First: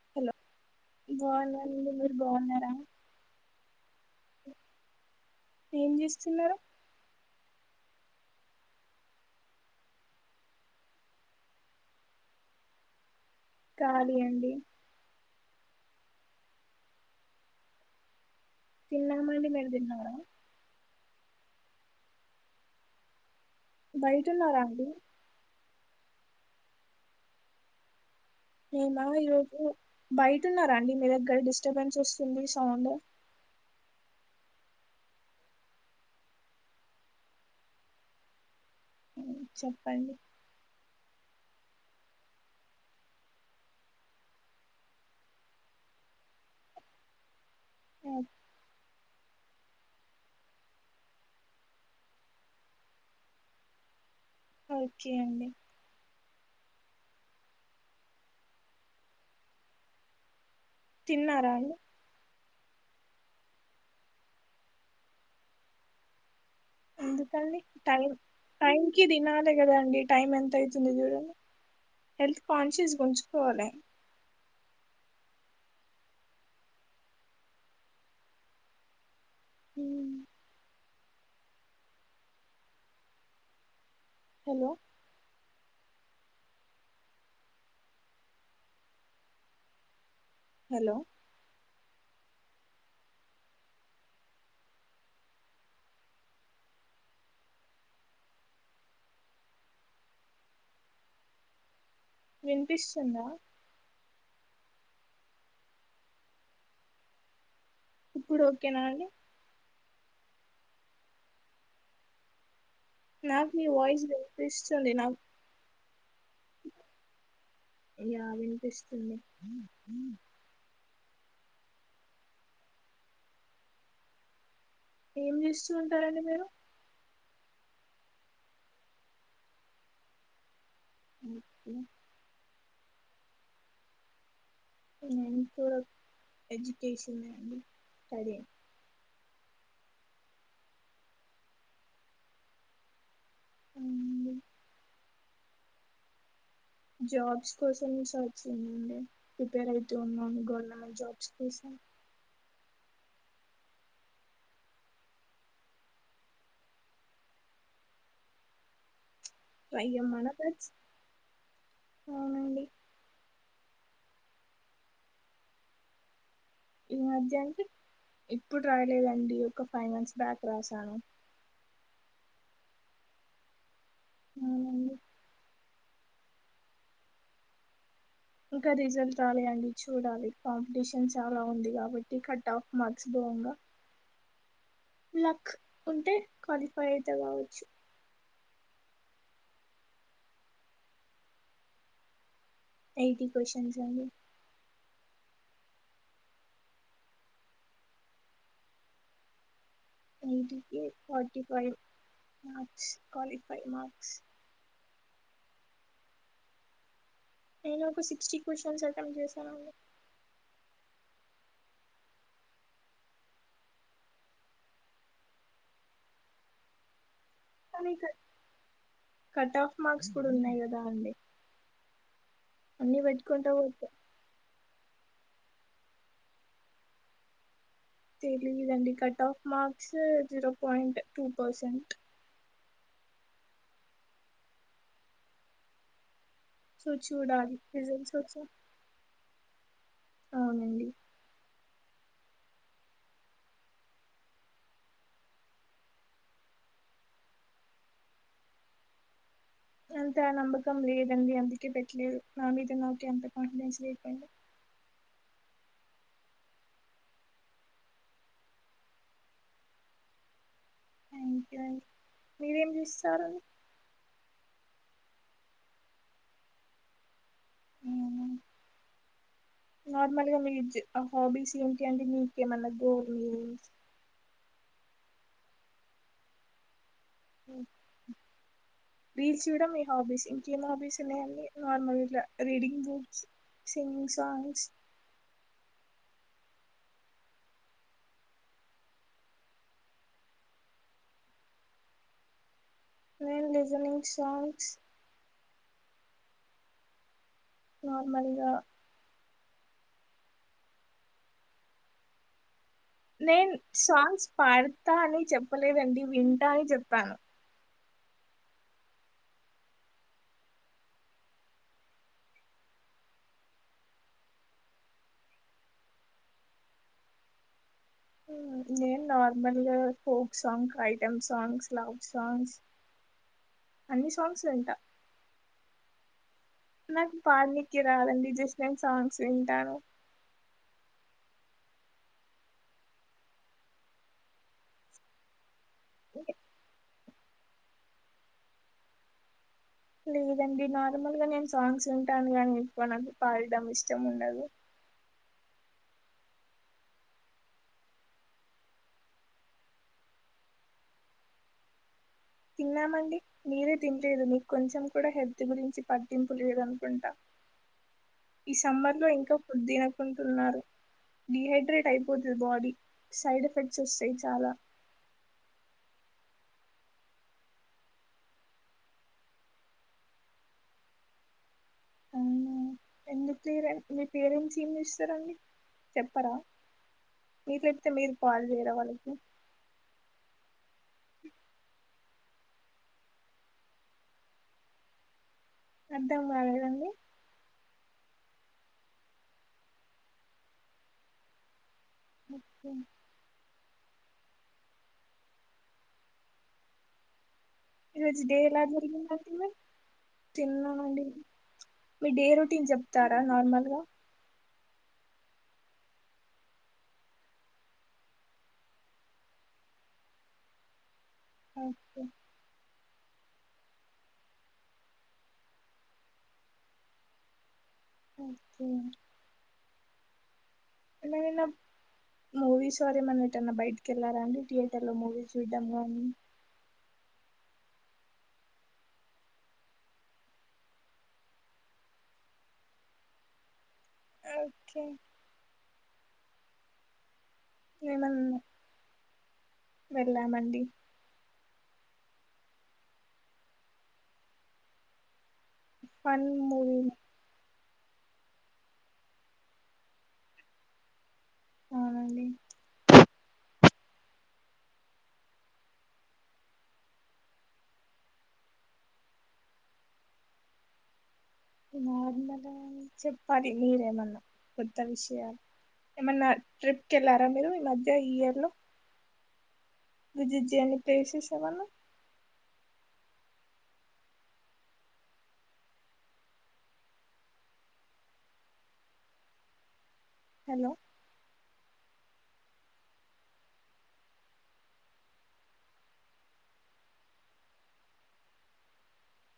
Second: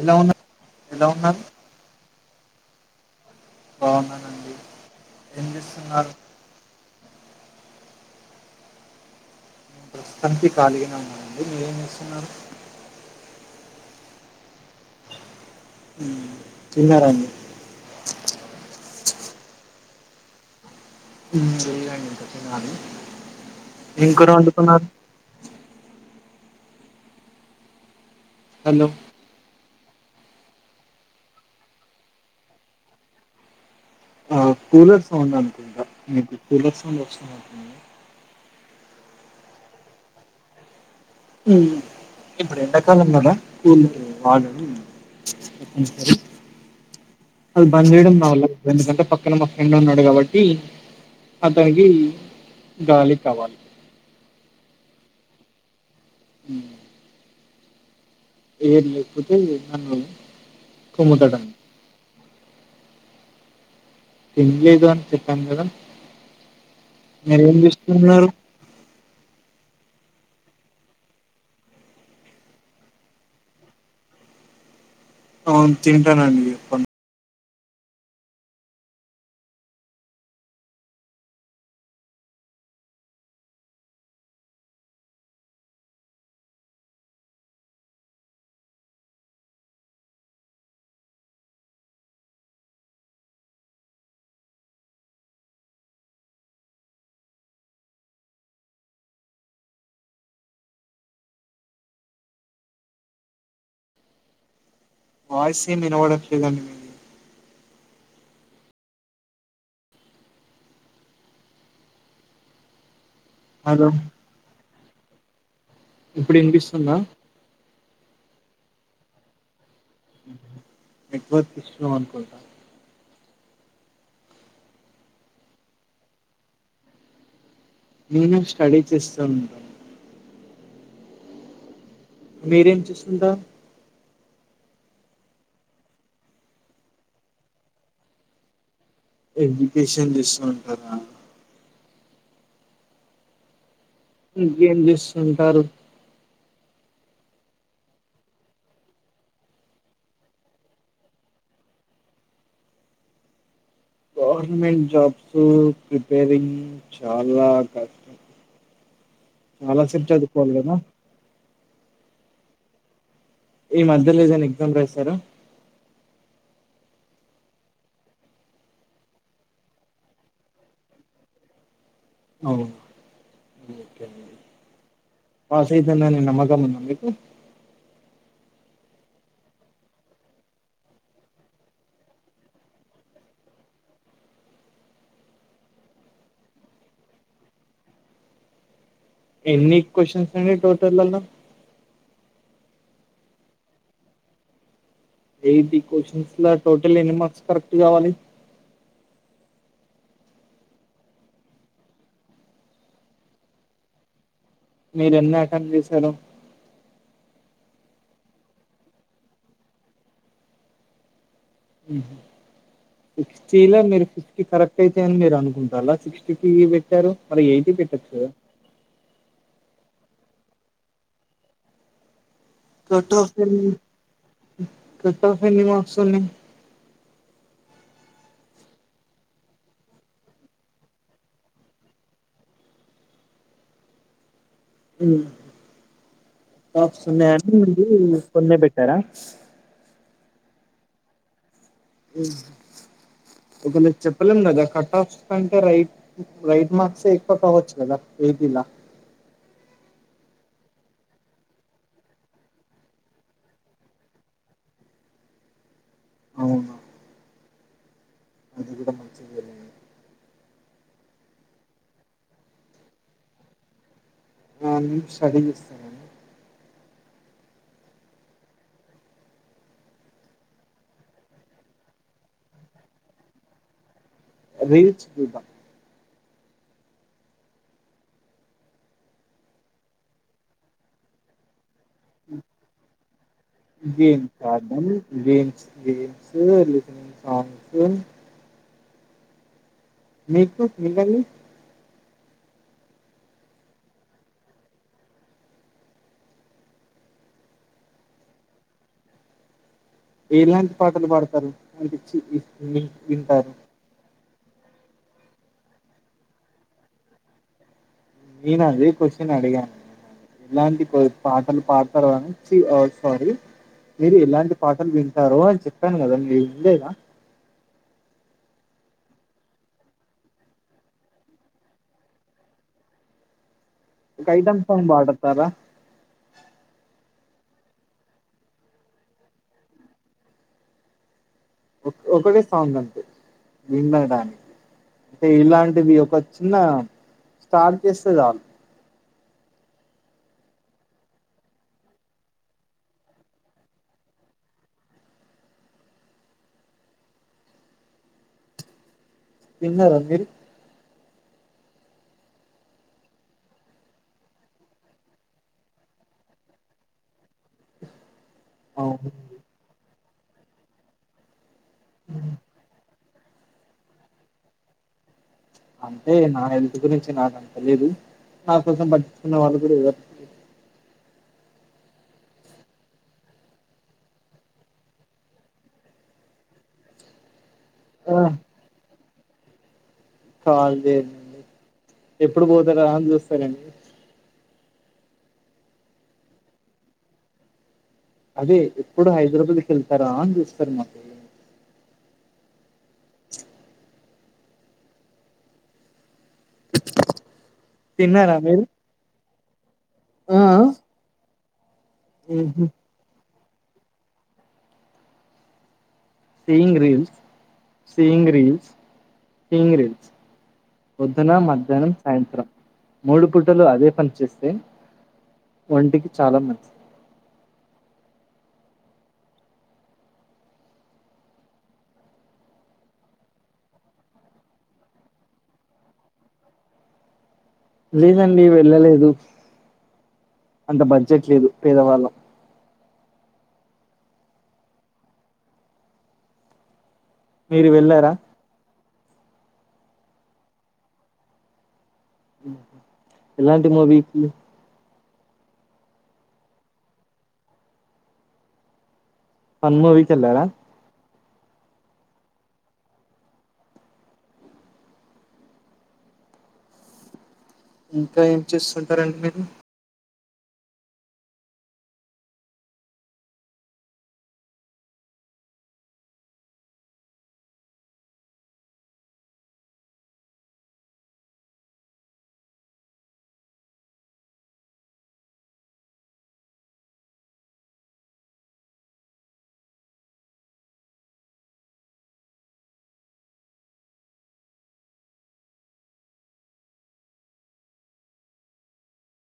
ఎలా ఉన్నా ఎలా ఉన్నారు? బాగున్నరా? బాగున్నానండి ఏం చేస్తున్నరు? నేను ప్రస్తుతానికి ఖాగానే ఉన్నానండి, మీరేమి చేస్తున్నరు? కాలి అండి. తిన్నారండి తిన్నామండి మీరు తిన్నారా? ఏం కూర బయటున్నారా వండుకున్నారు? అండి హలో నేనా యూ హు బయటన్నారండి మీ దగ్గర డిస్టర్బెన్స్ వస్తుంది సౌండ్ ఆ కూలర్ సౌండ్ అనుకుంటా మీకు కూలర్ సౌండ్ వస్తు చెప్పండి ఉమ్ ఇప్పుడు ఎండకాలం కదా కూల్ వాళ ఎ స అ అది బంద్ చేయడం రావల ఎందుకంటే పక్కన మా ఫ్రెండ్ ఉన్నాడు కాబట్టి అతనికి గాలి కావాలి ఓకే అండి ఉమ్ ఏది లేకపోతే విన్నాను తిన్నారా అండి తినలేదు అని చెప్పాను కదా మీరేం ఎందుకండి టైం చేస్తున్నారు టైం కి తినాలి కదాండి టైం ఎంత అయితుంది చూడండి హెల్త్ కాన్షియస్గా ఉంచుకోవాలి. అవును తింటానండి ఇప్పన్ మ్ హలో హలో వినిపిస్తుందా వాయిస్ ఏమి వినబడటం లేదండి మీది ఇప్పుడు ఓకేనా అండి నాకు నీ హలో వాయిస్ విన్పిస్తుంది నాకు ఇప్పుడు వినిపిస్తుందా? యా వినిపిస్తుంది. ఎగ్బత్ స్ట్రా అనుకుంట ఏం చేస్తూ ఉంటారండి మీరు? నేనే స్టడీ చేస్తా ఉంటాను ఉ ఇగ మీరేం చేస్తుంటారు ఏం చూడకు ఎడ్యుకేషన్డి స్టడీ ఎడ్యుకేషన్ దిస్ లో ఉంటారా మ్ ఇంకేం చేస్తుంటారు జాబ్స్ కోసం సార్చ్ చేండి ప్రిపేర్ అయితే ఉన్నాను. గవర్నమెంట్ జాబ్స్ కోసం గవర్నమెంట్ జాబ్స్ ప్రిపేరింగ్ చాలా కష్టం చాలా అయ్యో సేపు మన చదువుకోవాలి బ్యాచ్ కదా అవునండి. ఈ మధ్యలో ఏదన్నా ఎగ్జామ్ రాసార ఈ మధ్య అండి ఇప్పుడు రాయలేదండి ఒక ఫైవ్ మంత్స్ బ్యాక్ రాసాను. అవును ఓకే అవునండి పాస్అయితనాని నమ్మకం ఉందా మీకు కనీసం స్టామియాండి చూడాలి. కాంపిటీషన్ చాలా ఉంది కాబట్టి కట్ ఆఫ్ మార్క్స పోంగా లక్ ఉంటే క్వాలిఫై అయిత కావచ్చు. ఎన్ని క్వొశ్చన్స్ అయినయ్ టోటలల్ల ఎయిటి క్వస్షన్స్ అయినయ్ యైటీ క్వశ్చన్స్ ల టోటల్ ఎన్ని మార్క్స్ కరెక్ట్ గావాలి యైటీ కీ పార్టీఫైవ్ మార్క్స్ క్వాలిఫై మార్స్ మీరెన్ని అటెంప్ట్ జేసారు నేను ఒక సిక్స్టీ క్యూస్షన్స్ అటెంప్ట్ చేసానండి ఉమ్ హు సిక్స్టీలొ మీరు ఫిఫ్టీ కరెక్ట్ అయితని మీర నుకుంటాల్ల సిక్స్టీ కి బేట్టారు మరి యైయిటీ కానీ పెట్టచ్చు గదా క్స్ కుడున్నయి కదా అండి అన్ని బేట్టుకుంటా పోత కటాఫ్ ఎన్ని మార్క్స్ ఉన్నయి తెలీదండి cut off marks zero point two percent um so tops ఉన్నాయని చూడాలి రిజల్ట్స్ మీరు వచ్చా కొన్నే బేట్టారా అవునండి ఉమ్ ఒకళ చెప్పలేం గదా కటాఫ్స్ కంటే రైట్ రైట్ మార్క్సె ఎక్కువ కావచ్చు గదా ఏ పి లా అంత నమ్మకం లేదండి అందుకే పెట్టలేదు, నా మీద నాకే అంత కాన్ఫిడెన్స్ లేకపోయుండే అవునా అది కూడా మంచిదేలేండి థ్యాంక్ యూ అన్ మీరేం చూస్తారండి మార్నింగ్ స్టడీ చేస్తా నేను అవునా నార్మల్ గా మీ జ్ హాబీస్ ఏంటి అండి మీకేమన్నా గోల్ రీల్స్ చూడ్డమ్ రీల్స్ చూడం మీ హాబీస్, ఇంకేం హాబీస్ ఉన్నయండి నార్మల్ గిట్ల రీడింగ్ బుక్స్ సింగింగ్ సాంగ్స్ వీడియోలు చూస్తానండి సాంగ్స్ వి మీకు మీకండి నేను లిజనింగ్ సాంగ్స్ నార్మల్గా ఎలాంటి పాటలు పాడతారు అనిపిచ్చి వింటారు నేను సాంగ్స్ పాడతా అని చెప్పలేదండి వింటా అని చెప్పాను నేనదే కొశ్శన్ అడిగాను ఎలాంటి పాటలు పాడుతరో అని చీ ఆ సారీ మీరు ఎలాంటి పాటలు వింటారో అని చెప్పాను గదండి వినలేదా? నేను నార్మల్గా folk song, item songs love songs అన్ని ఒక సాంగ్స్ ఐటం వింటా సాంగ్ పాడతారా? నాకు పాడనీకి రాదండి జస్ట్ నేను సాంగ్స్ వింటాను ఒక్ ఒకటే సాంగ్ అంతే వినడానికి అంటే ఇలాంట్ టె మీ ఒక చిన్న స్టార్ట్ జేస్తే చాలు లేదండి నార్మల్గా నేను సాంగ్స్ వింటాను గాని ఎక్కువ నాకు పాడడం ఇష్టముండదు తిన్నరా మీరు తిన్నామండి మీరే తినలేదు మీకొంచెం కూడా హెల్త్ గురించి పట్టింపు లేదునుకుంటా ఈ సమ్మర్ లో అవును ఇంకా ఫుడ్ తినకుంటున్నారు డిహైడ్రేట్ అయిపోతది బాడీ సైడ్ ఎఫెక్ట్స్ వస్తయి చాలా అంటే నా హెల్త్ గురించి నాకు ఎంత లేదు నా కోసం పట్టించుకున్న వాళ్ళు కూడా ఎవరు లేరు అవునా ఎందుకు చేయరు మీ పేరెంట్స్ ఏం చేస్తారండి చెప్పరా మీకడితే మీరు ఆ కాలు చేయరా వాళ్ళకి కాల్ చేయనండి ఎప్పుడు పోతారా అని చూస్తారండి అర్థం కాలేదండి అదే ఎప్పుడు హైదరాబాద్కి వెళ్తారా అని చూస్తున్నా ఓకే ఈ రోజు తిన్నారా డే ఎలా మీరు జరిగింది అసలు ఆ తిన్నానండి మీ డే ఉహు రొటీన్ చెప్తారా నార్మల్గా seeing reels seeing reels seeing reels పొద్దున మధ్యాహ్నం ఓకే సాయంత్రం మూడు పూటలు అదే పని చేేస్తే ఒంటికి చాలా మంచిది ఓకే ఇనీన్న [unintelligible] మూవీస్ వారు ఏమన్నా ఏటన్నా బయటకి వెళ్ళారా అండి థియేటర్ లో మూవీస్ చూడడం కానీ లేదండి వెళ్ళలేదు అంత బడ్జెట్ లేదు పేదవాళ్ళం ఓకే మీరు వెళ్ళారా మేమన్నా వెళ్ళామండి ఎలాంటి మూవీకి ఫన్ మూవీ ఫన్ మూవీ కీ వెళ్ళారా అవునండి ఇంకా ఏం చేస్తుంటారండి మీరు నార్మల్ చెప్పాలి మీరేమన్నా కొత్త విషయాలు ఏమన్నా ట్రిప్కి వెళ్ళారా మీరు ఈ మధ్య ఈ ఇయర్ లో విసిట్ చేయని ప్లేసెస్ ఏమన్న hello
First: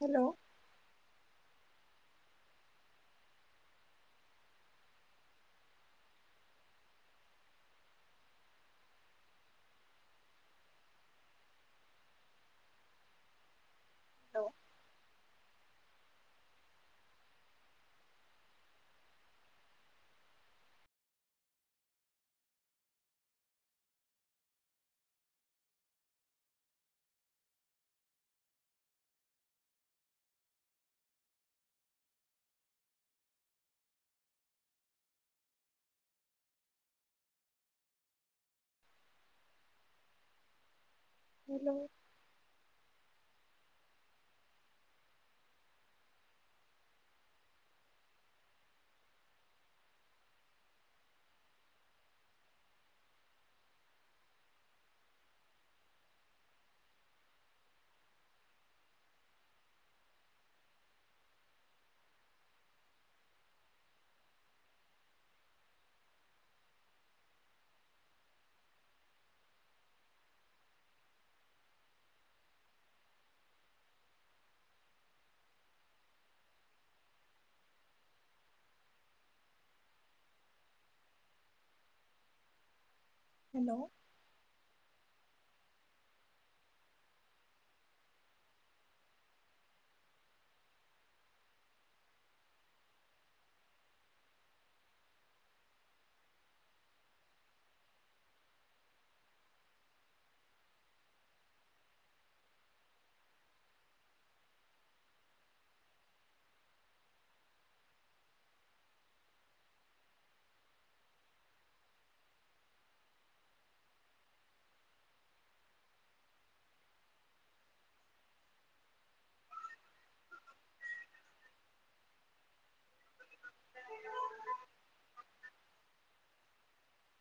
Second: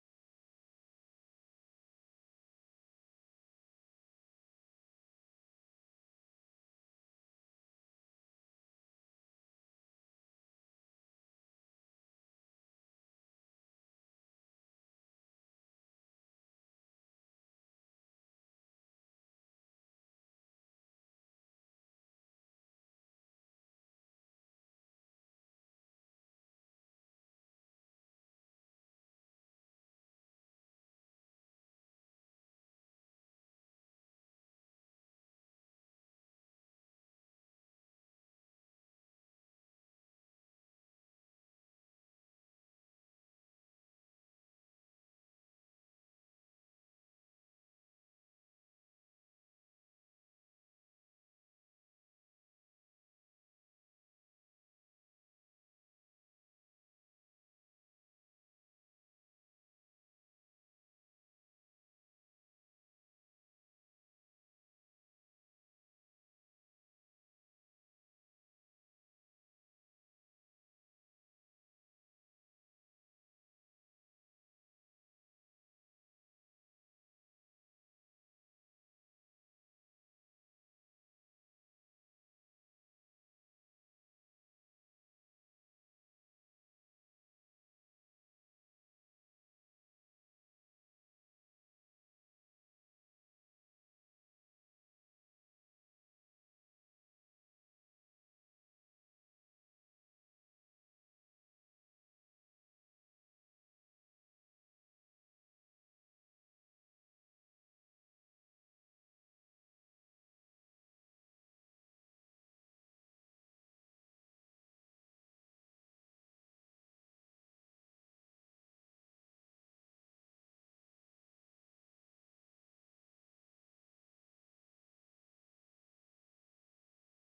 hello hello hello hello అ